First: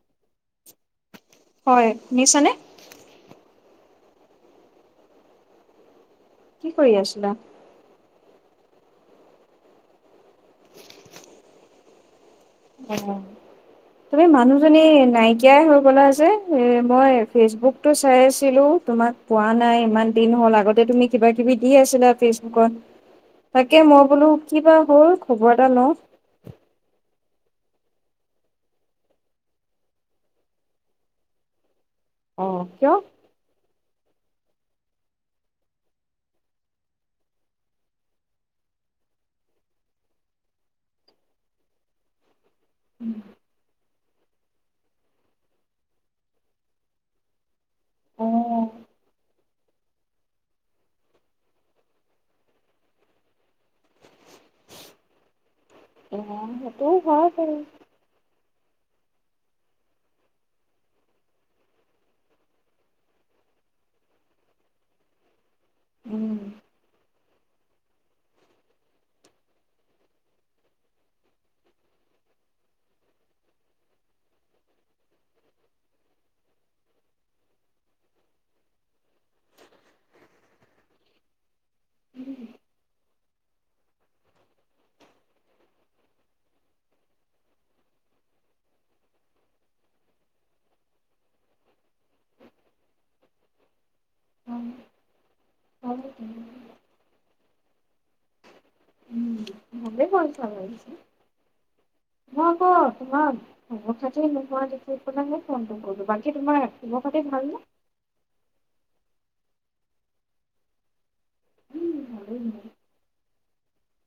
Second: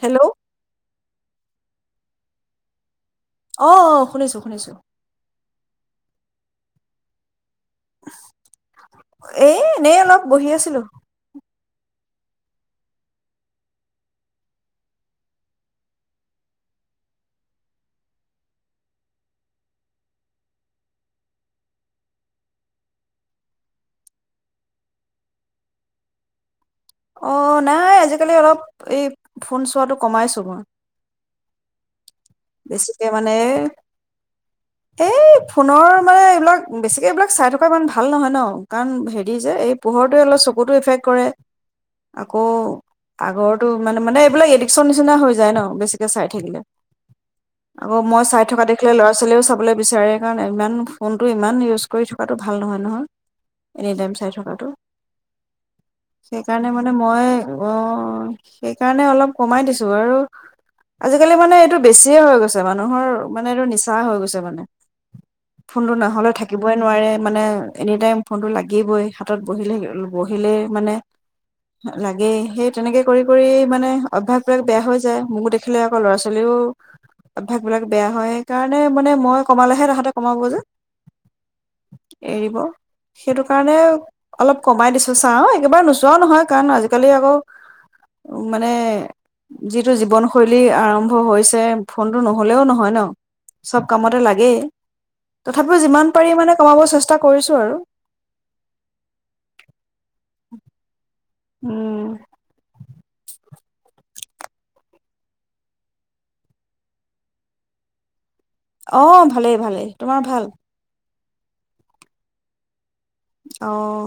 Hello. হয়, শুনিছানে?। অ', অ', শুনিছো-শুনিছো। কি কৰি আছিলা। এই এনেই অলপ বহি আছিলো। অ', তুমি মানুহজনী নাইকিয়াই হৈ গ'লা যে, এ মই ফেচবুকটো চাই আছিলোঁ তোমাক পোৱা নাই ইমান দিন হ'ল, আগতে তুমি কিবা-কিবি দি আছিলা ফেচবুকত। তাকে মই বোলো কিবা হ'ল খবৰ এটা লওঁ। অ', নাই আজিকালি অলপ এই ফোন চোৱাটো কমাইছোঁ মই। অ কিয়? বেছিকে মানে এই ফোনৰ মানে এইবিলাক বেছিকে এইবিলাক চাই থকা ইমান ভাল নহয় ন, কাৰণ হেৰি যে, এই পোহৰটোৱে অলপ চকুতো ইফেক্ট কৰে। আ কৌ, আগৰটো মানে-মানে এইবিলাক এডিক্শ্যন নিচিনা হৈ যায় ন বেছিকে চাই থাকিলে আকৌ মই অ চাই থকা দেখিলে ল'ৰা ছোৱালীয়েও চাবলৈ বিচাৰে কাৰণ ইমান ফোনটো ইমান ইউজ কৰি থকাটো ভাল নহয় নহয় এনিটাইম চাই থকাটো এ সেইকাৰণে সেইটো মানে মই হয় বাৰু অ সেইকাৰণে অলপ কমাই দিছো আৰু আজিকালি মানে এইটো বেছি হৈ গৈছে মানুহৰ মানে এইটো নিচা হৈ গৈছে মানে। ফোনটো নহ'লে উম থাকিবই নোৱাৰে মানে এনিটাইম ফোনটো লাগিবই হাতত বহিলে বহিলেই মানে লাগেই সেই তেনেকৈ কৰি কৰি মানে অভ্যাসবিলাক বেয়া হৈ যায় মোকো দেখিলে আকৌ ল'ৰা ছোৱালীও অভ্যস্বিলাক বেয়া হয় সেইকাৰণে মানে মই কমালেহে তাহাঁতে কমাব যে এৰিব সেইটো কাৰণে অলপ কমাই দিছো চা একেবাৰে নোচোৱাও নহয় কাৰণ আজিকালি আকৌ মানে যিটো জীৱনশৈলী আৰম্ভ হৈছে ফোনতটো নহলেও নহয় ন চব কামতে লাগেই তথাপিও যিমান পাৰি মানে কমাব চেষ্টা কৰিছোঁ আৰু উম মে কন চালিছ উম হ হ খাতে ম ফোনটো কৰিবলো বাকী তোমাৰ শভ খাতি ভাল ন অ ভালেই ভালেই তোমাৰ ভাল উম ভালেই। আহ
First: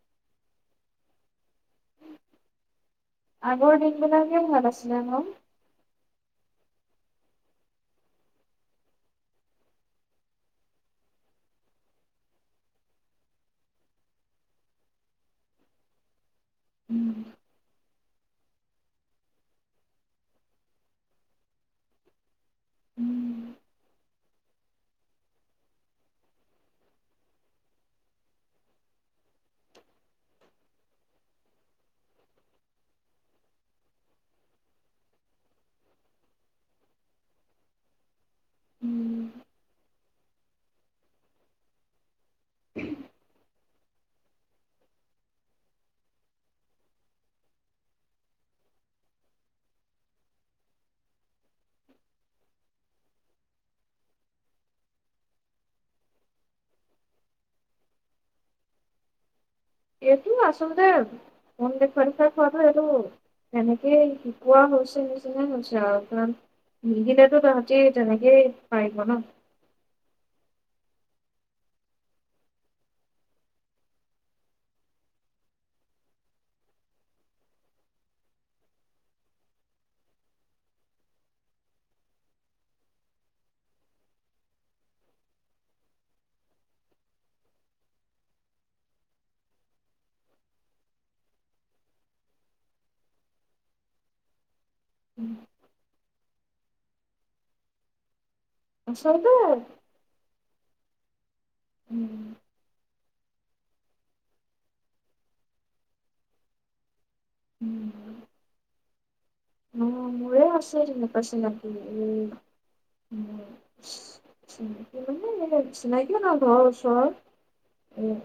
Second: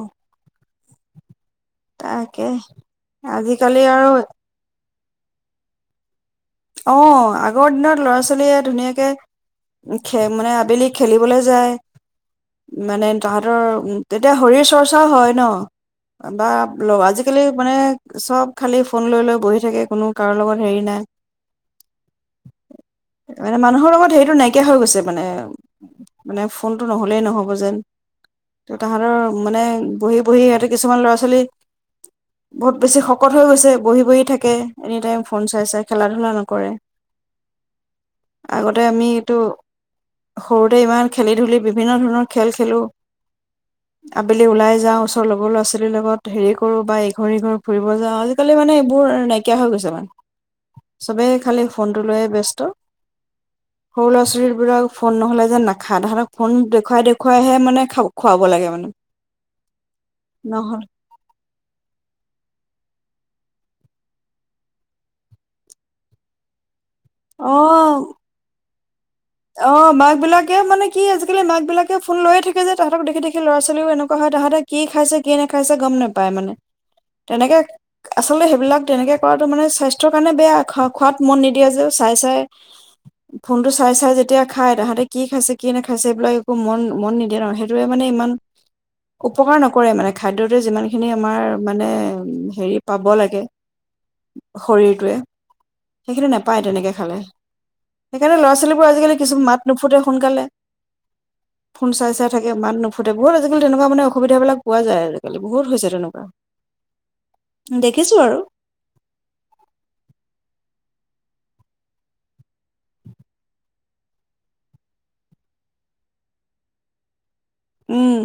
তাকে আগৰ আজিকালি দিন আৰু বিনা নি ম আছো ন অ আগৰ দিনত ল'ৰা ছোৱালীয়ে ধুনীয়াকে খ মানে আবেলি খেলিবলৈ যায় মানে তাহাঁতৰ তেতিয়া শৰীৰ চৰ্চাও হয় ন বা আজিকালি মানে চব খালী ফোন লৈ লৈ বহি থাকে কোনো কাৰো লগত হেৰি নাই মানে মানুহৰ লগত হে স নাইকিয়া হৈ গৈছে মানে মানে ফোনটো নহ'লেই নহ'ব যেন তাহাঁতৰ মানে বহি বহি সিহঁতে কিছুমান ল'ৰা ছোৱালী বহুত বেছি শকত হৈ গৈছে বহি বহি থাকে এনি টাইম ফ চাই চ খেলা ধূলা নকৰে আগতে আমি এইটো সৰুতে ইমান খেলি ধূুলি বিভিন্ন ধৰণৰ খেল খেলোঁ আবেলি ওলাই যাওঁ ওচৰ লগৰ ল'ৰা ছোৱালীৰ লগত হেৰি কৰোঁ বা ইঘৰ সিঘৰ ফুৰিব যাওঁ আজিকালি মানে এইবোৰ নাইকিয়া হৈ গৈছে মান চবেই খালি ফোনটো লৈয়ে ব্যস্ত সৰু ল'ৰা ছোৱালীবোৰক ফোন নহ'লে যেন নাখায় তাহাঁতক ফোন দেখুৱাই দেখুৱাইহে মানে খাব খুৱাব লাগে মানে এইটো আচল নহল দেৱ মোন দে পৰীক্ষা কৰা হয় এইটো এনেকে শিকোৱা হৈছে নিচিনা হৈছে আৰু কাৰণ মদিনতো অ ৰাজি যেনেকে হয় ম অ মাক বিলাকে মানে কি আজিকালি মাক বিলাকে ফোন লৈয়ে থাকে যে তাহাঁতক দেখি দেখি ল'ৰা ছোৱালীও এনেকুৱা হয় তাহাঁতে কি খাইছে কি নেখাইছে গম নোপায় মানে তেনেকে আচলতে সেইবিলাক তেনেকে কৰাটো মানে স্বাস্থ্যৰ কাৰণে বেয়া খোৱাত মন নিদিয়া যে চাই চাই ফোনটো চাই চাই যে তেতিয়া খাই তাহাঁতে কি খাইছে কি নাখাইছে এইবিলাক একো মন মন নিদিয়ে ন সেইটোোৱে মানে ইমান উপকাৰ নকৰে মানে খাদ্যটোৱে যিমানখিনি আমাৰ মানে হেৰি পাব লাগে শৰীৰটোৱে সেইখিনি নেপায় তেনেকে খালে। [unintelligible] ল'ৰা ছোৱালী বোৰ আজিকালি আচলতে [unintelligible] মাত নুফুটে সোনকালে। ফোন চাই উম চাই থাকে ইমান নুফ বহুত আজিকালি আসোবিধাবিলাক পোৱা যায় আজি কালি বহুত হৈছে তেনেকুৱা। উম, দেখিছো আৰু। অ, মোৰে আছে তেনেকুৱা চিনাকি উম, চিনাকি মানে এ চিনাকি নহয় ঘৰৰ ওচৰৰ। উম,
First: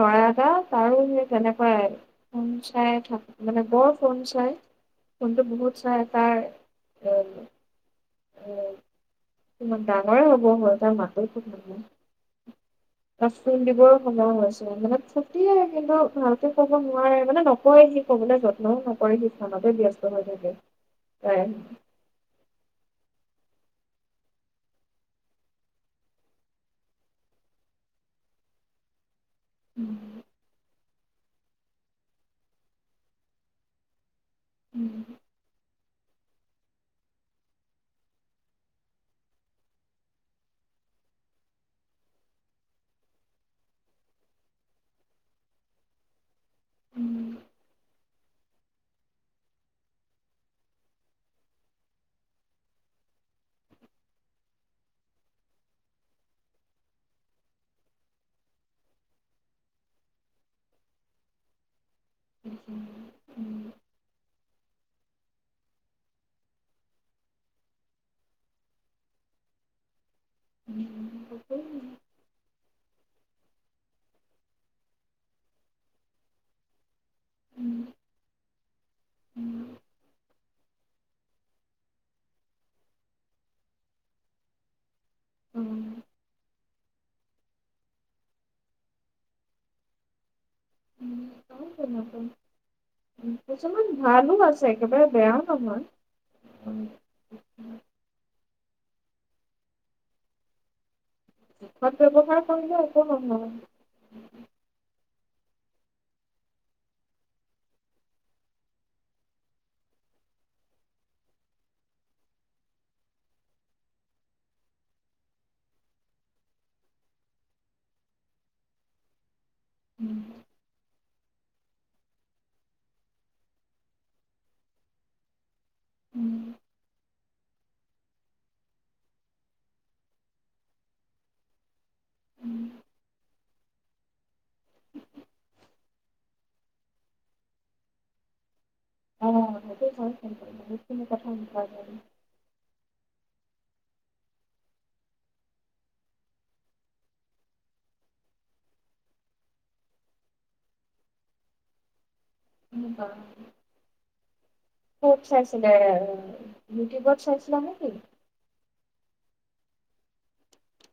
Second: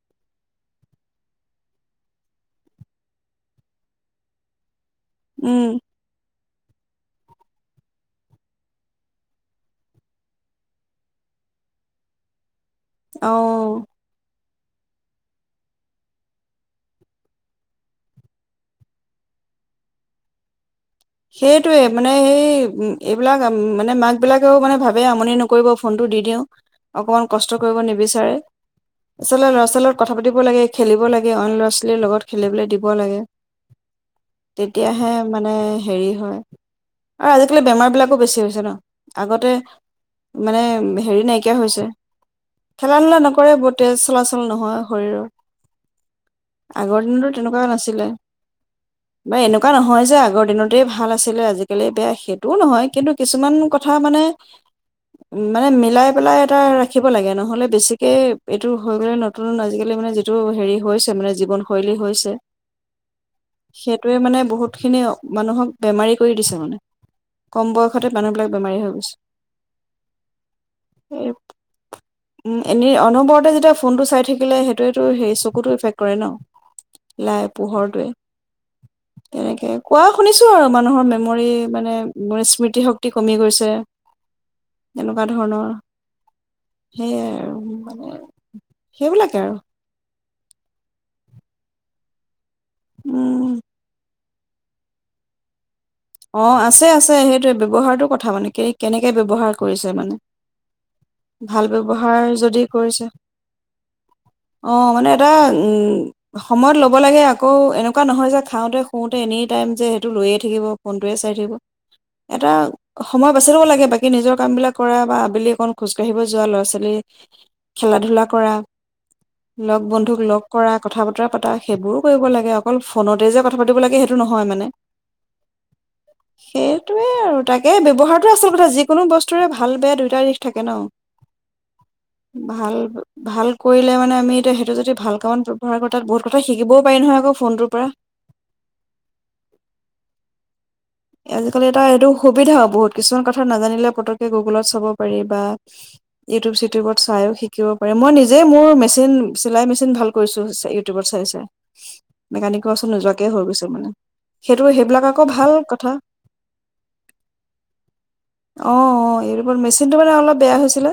নোৱাৰা। তাৰো সেই তেনেকুৱাই, ফোন চাই থাক মানে বৰ ফোন চাই। ফোনটো বহুত উম চাই তাৰ [unintelligible] ইমান ডাঙৰে হ'ব হ'ল তাৰ মাতো শুনা অ নাই। দিবৰ সময় হৈছ ফুটিয়ে কিন্তু ভালকে ক'ব নোৱাৰে মানে নকয় সি ক'বলৈ যত্নও নকৰে সি ফোনতে ব্যস্ত হৈ থাকে। প্ৰায়। সেইটোৱে মানে সেই উ এইবিলাক অম মানে মাকবিলাকেও মানে ভাবেই আমনি নকৰিব ফোনটো দি দিওঁ, অকণমান কষ্ট কৰিব নিবিচাৰে, আচলতে ল'ৰা ছোৱালীৰ লগত কথা পাতিব লাগে, খেলিব লাগে অইন ল'ৰা ছোৱালীৰ লগত খেলিবলৈ দিব লাগে। তেতিয়াহে মানে হেৰি হয়। আৰু আজিকালি বেমাৰ বিলাকো বেছি হৈছে ন, আগতে, মানে হেৰি নাইকিয়া হৈছে। খেলা ধূলা নকৰে তেজ চলাচল নহয় শৰীৰৰ। আগৰ দিনতো তেনেকুৱা নাছিলে। বা এনেকুৱা নহয় যে আগৰ দিনৰ গোটেই ভাল আছিলে আজিকালি বেয়া সেইটোও নহয় কিন্তু কিছুমান কথা মানে, মানে মিলাই পেলাই এটা ৰাখিব লাগে। ন'হলে বেছিকে এইটো হৈ গ'লে নতুন আজিকালি মানে যিটো হেৰি হৈছে মানে জীৱনশৈলী হৈ ছে। সেইটোৱে মানে বহুত এইখিন আও। মানুহক বেমাৰী কৰি দিছে মানে, কম বয়সতে মানুহবিলাক বেমাৰী হৈ গৈছে। [unintelligible] উম, এনেই অনবৰতে যেতিয়া ফোনটো চাই থাকিলে সেইটোৱেতো সেই চকুতো ইফেক্ট কৰে ন, লাই পোহৰটোৱে। তেনেকে শুনিছো আৰু মানুহৰ মেমৰি মানে স্মৃতি শক্তি কমি গৈছে। এনেকুৱা ধৰণৰ। সেইয়াই আৰু মানে, সেইবিলাকে আৰু। উম,। উম, কিছুমান ভাল আছে একেবাৰে বেয়াও নহয়। অ, আছে আছে সেইটোৱে ব্যৱহাৰটো কথা মানে। কেনেকে ব্যৱহাৰ কৰিছে মানে। ভাল সৎ ব্যৱহাৰ যদি কৰিলে একো কৰিছে। নহয়। অ, মানে উম, সময়ত ল'ব লাগে আকৌ এনেকুৱা নহয় যে খাওঁতে শুওঁতে এনি টাইম যে সেইটো লৈয়ে থাকিব। ফোনটোৱে চাই থাকিব। এটা, সময় বাচি ল'ব লাগে বাকী নিজৰ কাম বিলাক কৰা বা আবেলি অকণ খোজ কাঢ়িব যোৱা ল'ৰা ছোৱালী, খেলা ধূলা কৰা। লগ বন্ধুক লগ কৰা কথা বতৰা প সেইবোৰো কৰিব লাগে অকল ফোনতে যে কথা পাতিব লাগে সেইটো নহয় মানে সেইটোৱে। আৰু তাকে ব্যৱহাৰটোৱে আচল কথা যিকোনো বস্তুৰে ভাল বেয়া দুয়োটা দিশ থাকে। ন ভাল ভাল কৰিলে মানে আমি এতিয়া সেইটো যদি ভাল কামত ব্যৱহাৰ কৰোঁ তাত বহুত কথা শিকিবও পাৰি নহয় আকৌ ফোনটোৰ পৰা। অ সেইটো হয়। কথা শিকা আজিকালি এটা, এইটো সুবিধা বহুত কিছুমান কথ থা নাজানিলে পতকে গুগ'লত চাব পাৰি বা ইউটিউব চিটিউবত চাইও শিকিব পাৰি। মই নিজেই মোৰ মেচিন, চিলাই মেচিন ভাল কৰিছোঁ, চ, ইউটিউবত চাই চাই। মেকানিকৰ ওচৰত যায়। নোযোৱাকে হৈ গৈছে মানে। সেইটো, সেইবিলাক ক'ত আকৌ ভাল চাইছিলে ক ইউটিউবত চাইছিলা নে, কি? অ অ ইউটিউবত। মেচিনটো মানে অলপ বেয়া হৈছিলে,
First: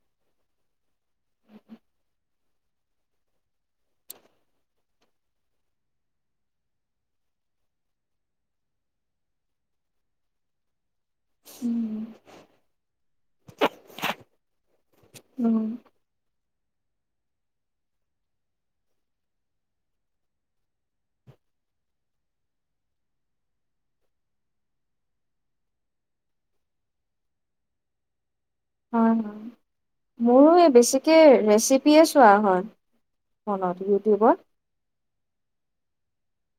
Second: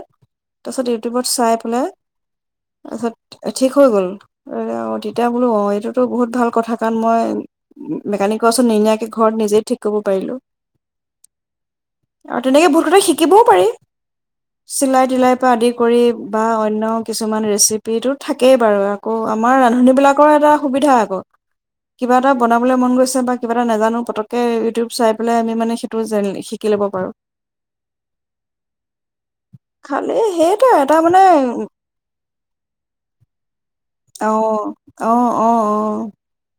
তাৰপিছত ইউটিউবত চাই পেলাই, তাৰপিছত ঠিক হৈ গ'ল। অ তেতিয়া বোলো, অ', এইটোতো বহুত ভাল কথা, কাৰণ মই ম-মেকানিকৰ ওচৰত নিনিয়াকে ঘৰত নিজেই ঠিক কৰিব পাৰিলোঁ। উম আৰু তেনেকে বহুত কথা শিক শিকিবও পাৰি। চিলাই তিলাইৰ পৰা উম, আদি কৰি বা অন্য কিছুমান ৰেচিপিটো থাকেই বাৰু আকৌ আমাৰ ৰান্ধনীবিলাকৰ এটা সুবিধা আকৌ, কিবা এটা বনাবলৈ মন গৈছে বা কিবা এটা নাজানো পতককে ইউটিউব চাই পেলাই আমি মানে সেইটো জান শিকি ল'ব পাৰোঁ। হয়, হয়। মোৰো এই সেইটোৱে এটা বেছিকে মানে ৰেচিপিয়ে চোৱা হয়। [unintelligible] অ', অ', অ', অ', অ'। [inaudible]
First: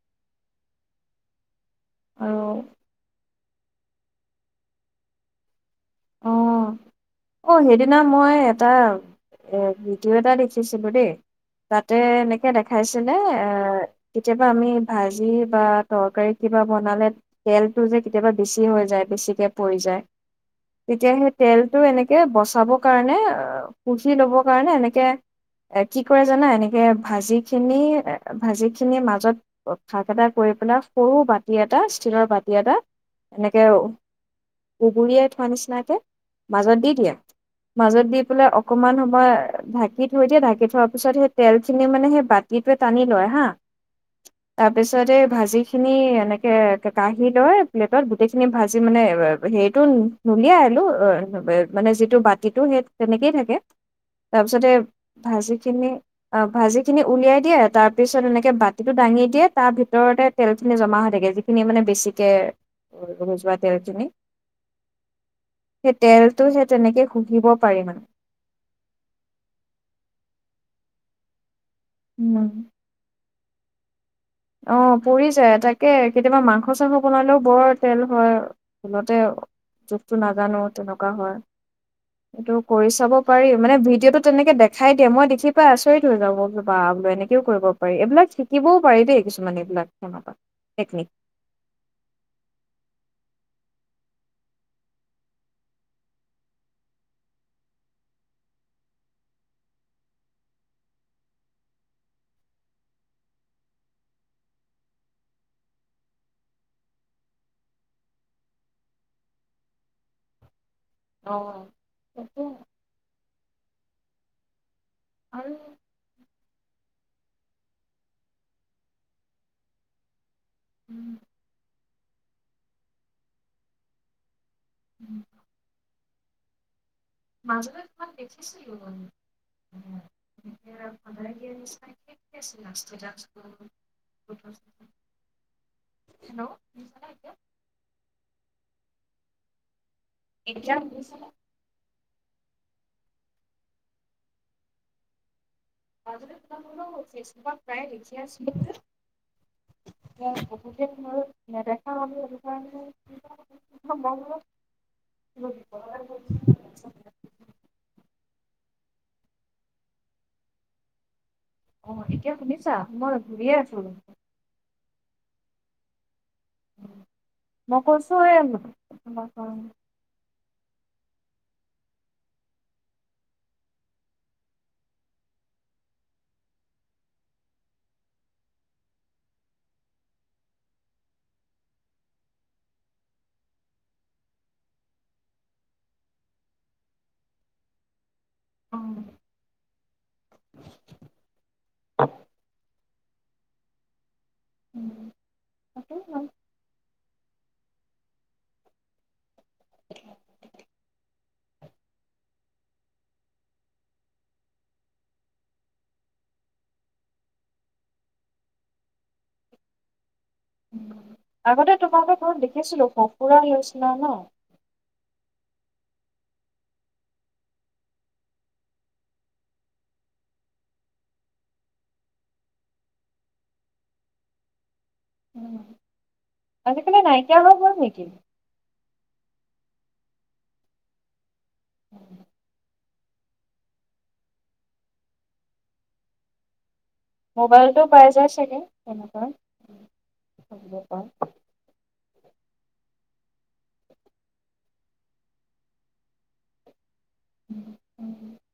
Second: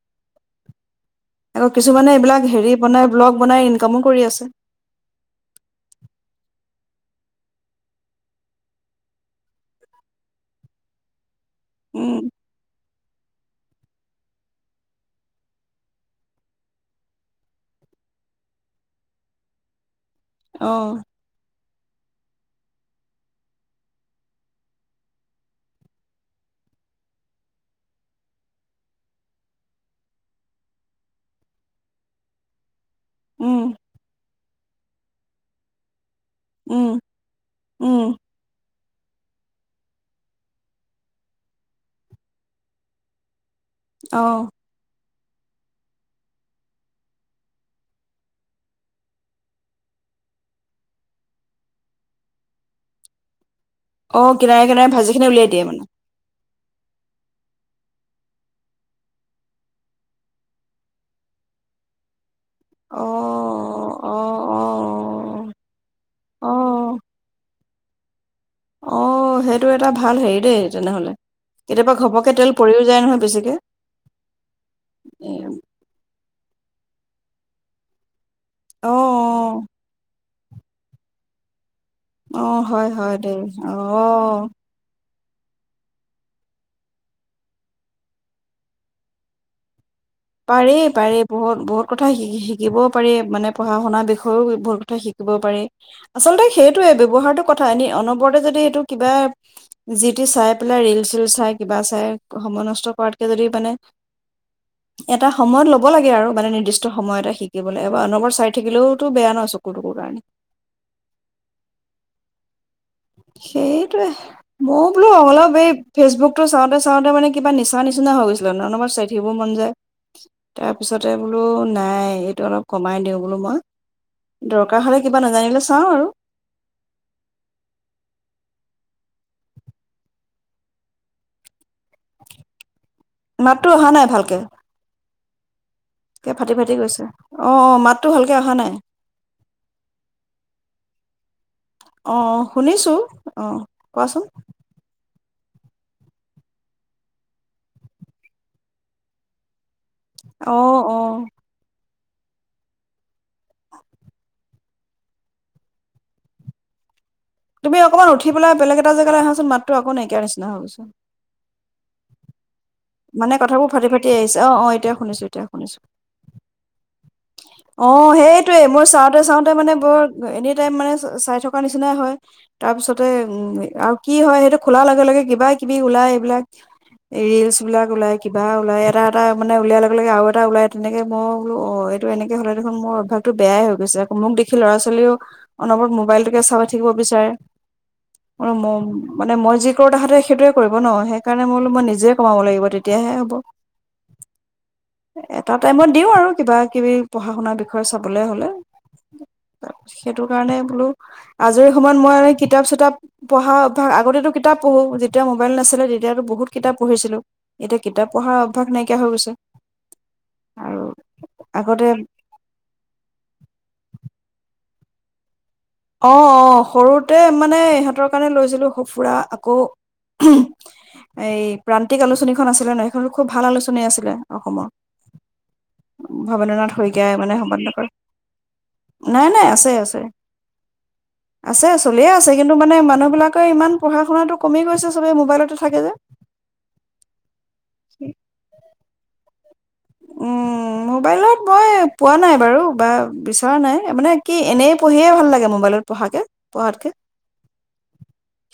আকৌ কিছুমানে আৰু এইবিলাক হেৰি বনাই ব্লগ। বনাই ইনকামো কৰি আছে। অ', অ', সেইদিনা মই এটা এ, ভিডিঅ' এটা দেখিছিলোঁ দেই। তাতে উম এনেকে দেখাইছ যেনে এ, কেতিয়াবা আমি ভাজি বা তৰকাৰিত কিবা বনালে তেলটো যে কেতিয়াবা বেছি হৈ যায়, বেছিকে পৰি যায়। অ', তেতিয়া সেই তেলটো এনেকে বচাবৰ কাৰণে অ, কুচি লবৰ কাৰণে এনেকে এ, কি কৰে জানা এনেকে ভাজি খিনি ভাজি খিনি মাজত, ফাক এটা কৰি পেলাই সৰু বাতি এটা ষ্টীলৰ বাতি এটা উম, এনেকে উুবুৰিয়াই থোৱা নিচিনাকে মাজত দি উম, দিয়ে, উম, মাজত দি পেলাই অফ অকমান সময় ঢাকি থৈ দিয়ে ঢাকি থোৱাৰ পিছত সেই তেল খিনি মানে সেই বাতিটোৱে টানি লয় হা। অ', তাৰপিছতে ভাজিখিনি এনেকৈ কাঁঢ়ি লয় প্লেটত গোটেইখিনি ভাজি মানে হেৰিটো নুলিয়াই আৰু মানে যিটো বাতিটো সেই তেনেকেই থাকে। অ' তাৰপিছতে কিনাৰে কিনাৰে ভাজি খিনি উলিয়াই দিয়ে মানে। অ ভাজি খিনি উলিয়াই দিয়ে তাৰ পিছত এনেকে বাতিটো দাঙি দিয়ে তাৰ ভিতৰতে তেলখিনি জমা হৈ থাকে যিখিনি মানে বেছিকে অ', ৰৈ যোৱা তেল খিনি। অ', অ', তেলটো সেই অ', তেনেকে শুহি ক পাৰি মান অ সেইটো এটা ভাল হেৰি দেই তেনেহলে কেতিয়াবা ঘপকে উম তেল পৰিও যায় নহয় বেছিকে অ পৰি এ, যায় তাকে কেতিয়াবা মাংস চাংস বনালেও বৰ তেল হয় আৰু অ', ভুলতে অ', জোখটো না নাজানো তেনেকুৱা হয় এইটো অ', হয় কৰি চাব হয় দেই, পাৰি মানে ভিডিঅ'টো অ'। তেনেকে দেখাই দিয়ে মই বি পাই আচৰিত হৈ যাব বা বোল এনেকেও কৰিব পাৰি এইবিলাক শিকিবও পাৰি দেই কিছুমান এইবিলাক পাৰে টেকনিক পাৰে বহুত বহুত কথা শি শিকিবও পাৰে মানে পঢ়া শুনাাৰ বিষয়েও বহুত কথা শিকিব পাৰি আচল্ততে সেইটোৱে ব্য্ৱহাৰটো কথা এনে অনবৰতে যদি এইটো কিবা যি টোি চাই পেলাই ৰিল চল চাই কিবা চাই সময় নষ্ট কৰাতকে যদি মানে এটা সময়ত লব লাগে আৰু মানে নিৰ্দিষ্ট সময় এটা শিকিবলৈ এবাৰ অনবৰ চাই থাকিলেওতো বেয়া নহয় চকুৰ টকুৰ কাৰণে অ তটো সেইটোৱে মইও বোলো অলপ আৰু এই ফেচবুক চাওঁতে চাওঁতে মানে কিবা নিচা নিচিনা হৈ গৈছিলে নলমাৰ চাইঠিবোৰ মন যায় তাৰপিছতে উম বোলো নাই এইটো অলপ কমাই দিওঁ বোলো মই দৰকাৰ হ'লে কিবা উম, নাজানিলে চাওঁ আৰু মাজলৈ কিমান দেখিছিলো ষ্টেটাছ মাতটো অহা নাই ভালকেে হেল্ল' ফাটি ফাটি গৈছে শুনিছানে এতিয়া অ অ মাতটো ভালকে অহা নাই এ্াম আহ শুনিছো অ কোৱাচোন ফচব প্ৰায়ে লখি আছিল এ অ বহুতে অ মদ অ তুমি অকণমান উঠি পেলাই বেলেগ এটা জেগালৈ আহাচোন মাতটো আকৌ নাইকিয়াৰ নিচিনা হ'বচোন অ এতিয়া শুনিছো মানে কথাবোৰ ফাটি ফাটি আহিছে অ অ এতিয়া শুনিছো এতিয়া শুনিছো মই অ কৈছো সেইটোৱে মোৰ চাওঁতে চাওঁতে মানে বৰ এনে তাই মানে চাই থকা নিচিনাই হয় তাৰ পিছতে উম আৰু কি হয় সেইটো খোলাৰ লগে লগে কিবা কিবি ওলাই এইবিলাক ৰিলচ বিলাক ওলাই কিবা ওলাই এটা এটা মানে উলিয়াৰ লগে লগে আৰু এটা ওলাই তেনেকে মই বোলো অ এইটো এনেকে হ'লে দেখোন মোৰ অভ্যাসটো বেয়াই হৈ গৈছে আকৌ মোক দেখি ল'ৰা ছোৱালীও অনবৰত মোবাইলটোকে চাবাই থাকিব বিচাৰে আৰু ম মানে মই যি কৰো তাহাতে সেইটোোৱে কৰিব ন সেইকাৰণে মো মই নিজে তেতিয়াহে হ'ব এটা টাইমত দিও এই আৰু কিবা কিবি পঢ়া শুনাৰ বিষয়ে চাবলৈ হ'লে তাৰছ সেইটো কাৰণে বোলো আজৰি সময়ত মই কিতাপ চিতাপ পঢ়া অভ্যাস আগতেতো কিতাপ পঢ়ো যেতিয়া মোবাইল নাছিলে তেতিয়াতো বহুত কিতাপ পঢ়িছিলো এতিয়া কিতাপ পঢ়াৰ অভ্যাস নাইকিয়া হৈ গৈছে আৰু আগতে তোমালোকে ঘৰত দেখিছিলো সঁফুৰা নিচিনা ন অ অ সৰুতে মানে ইহঁতৰ কাৰণে লৈছিলো স ফুৰা আকৌ এই প্ৰান্তিক আলোচনীখন আছিলে নহয় সেইখন খুব ভাল আলোচনী আছিলে অসমৰ উম ভবেন্দ্ৰনাথ আজিকালি শইকীয়াই মানে নাইকিয়া হৈ সম্পাদনা গল কৰে নেকি নাই নাই আছে আছে আছে চলিয়ে আছে কিন্তু মানে মানুহ বাকে ইমান পঢ়া শুনাটো কমি গৈছে সবে মোবাইলতে থাকে যে মোবাইলটো পাই যায় চাগে কেনেকুৱা উম মোবাইলত মই পোৱা নাই বাৰু বা বিচৰা নাই মানে কি এনেই পঢ়িয়ে ভাল লাগে মোবাইলত পঢ়াকে পঢ়াতকে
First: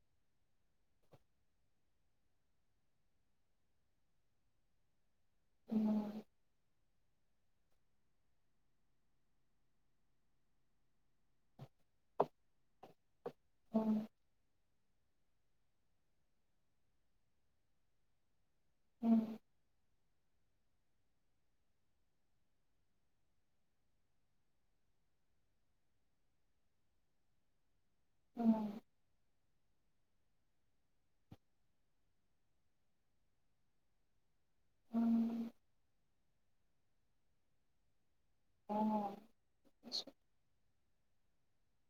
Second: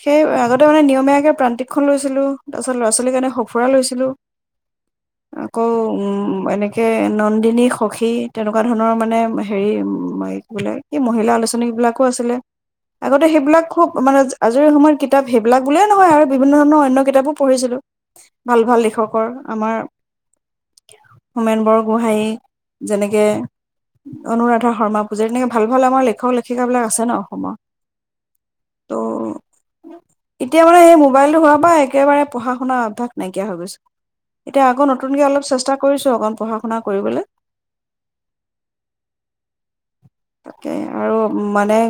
সেই আগ মানে নিয়মীয়াকে প্ৰান্তিকখন লৈছিলো তাৰ পাছত ল'ৰা ছোৱালীৰ কাৰনে সঁফুৰা লৈছিলো আকৌ উম তেনেকৈ নন্দিনী সখী তেনেকুৱা ধৰণৰ মানে হেৰি কি বোলে কি মহিলা আলোচনীবিলাকো আছিলে আগতে সেইবিলাক খুব মানে আজৰি সময়ৰ কিতাপ সেইবিলাক বুলিয়ে নহয় আৰু বিভিন্ন ধৰণৰ অন্য কিতাপো পঢ়িছিলো ভাল ভাল লিখকৰ আমাৰ হোমেন বৰগোহাঁই যেনেকে অনুৰাধা শৰ্মা পূজাৰ তেনেকে ভাল ভাল আমাৰ লেখক লেখিকাবিলাক আছে ন অসমৰ ত এতিয়া মানে এই মোবাইলটো হোৱাৰ পৰা একেবাৰে পঢ়া শুনাৰ অভ্যাস নাইকিয়া হৈ গৈছে এতিয়া আকৌ নতুনক অলপ চেষ্টা কৰ অকণ পঢ়া শুনা কৰিবলৈ অ তাকে আৰু মানে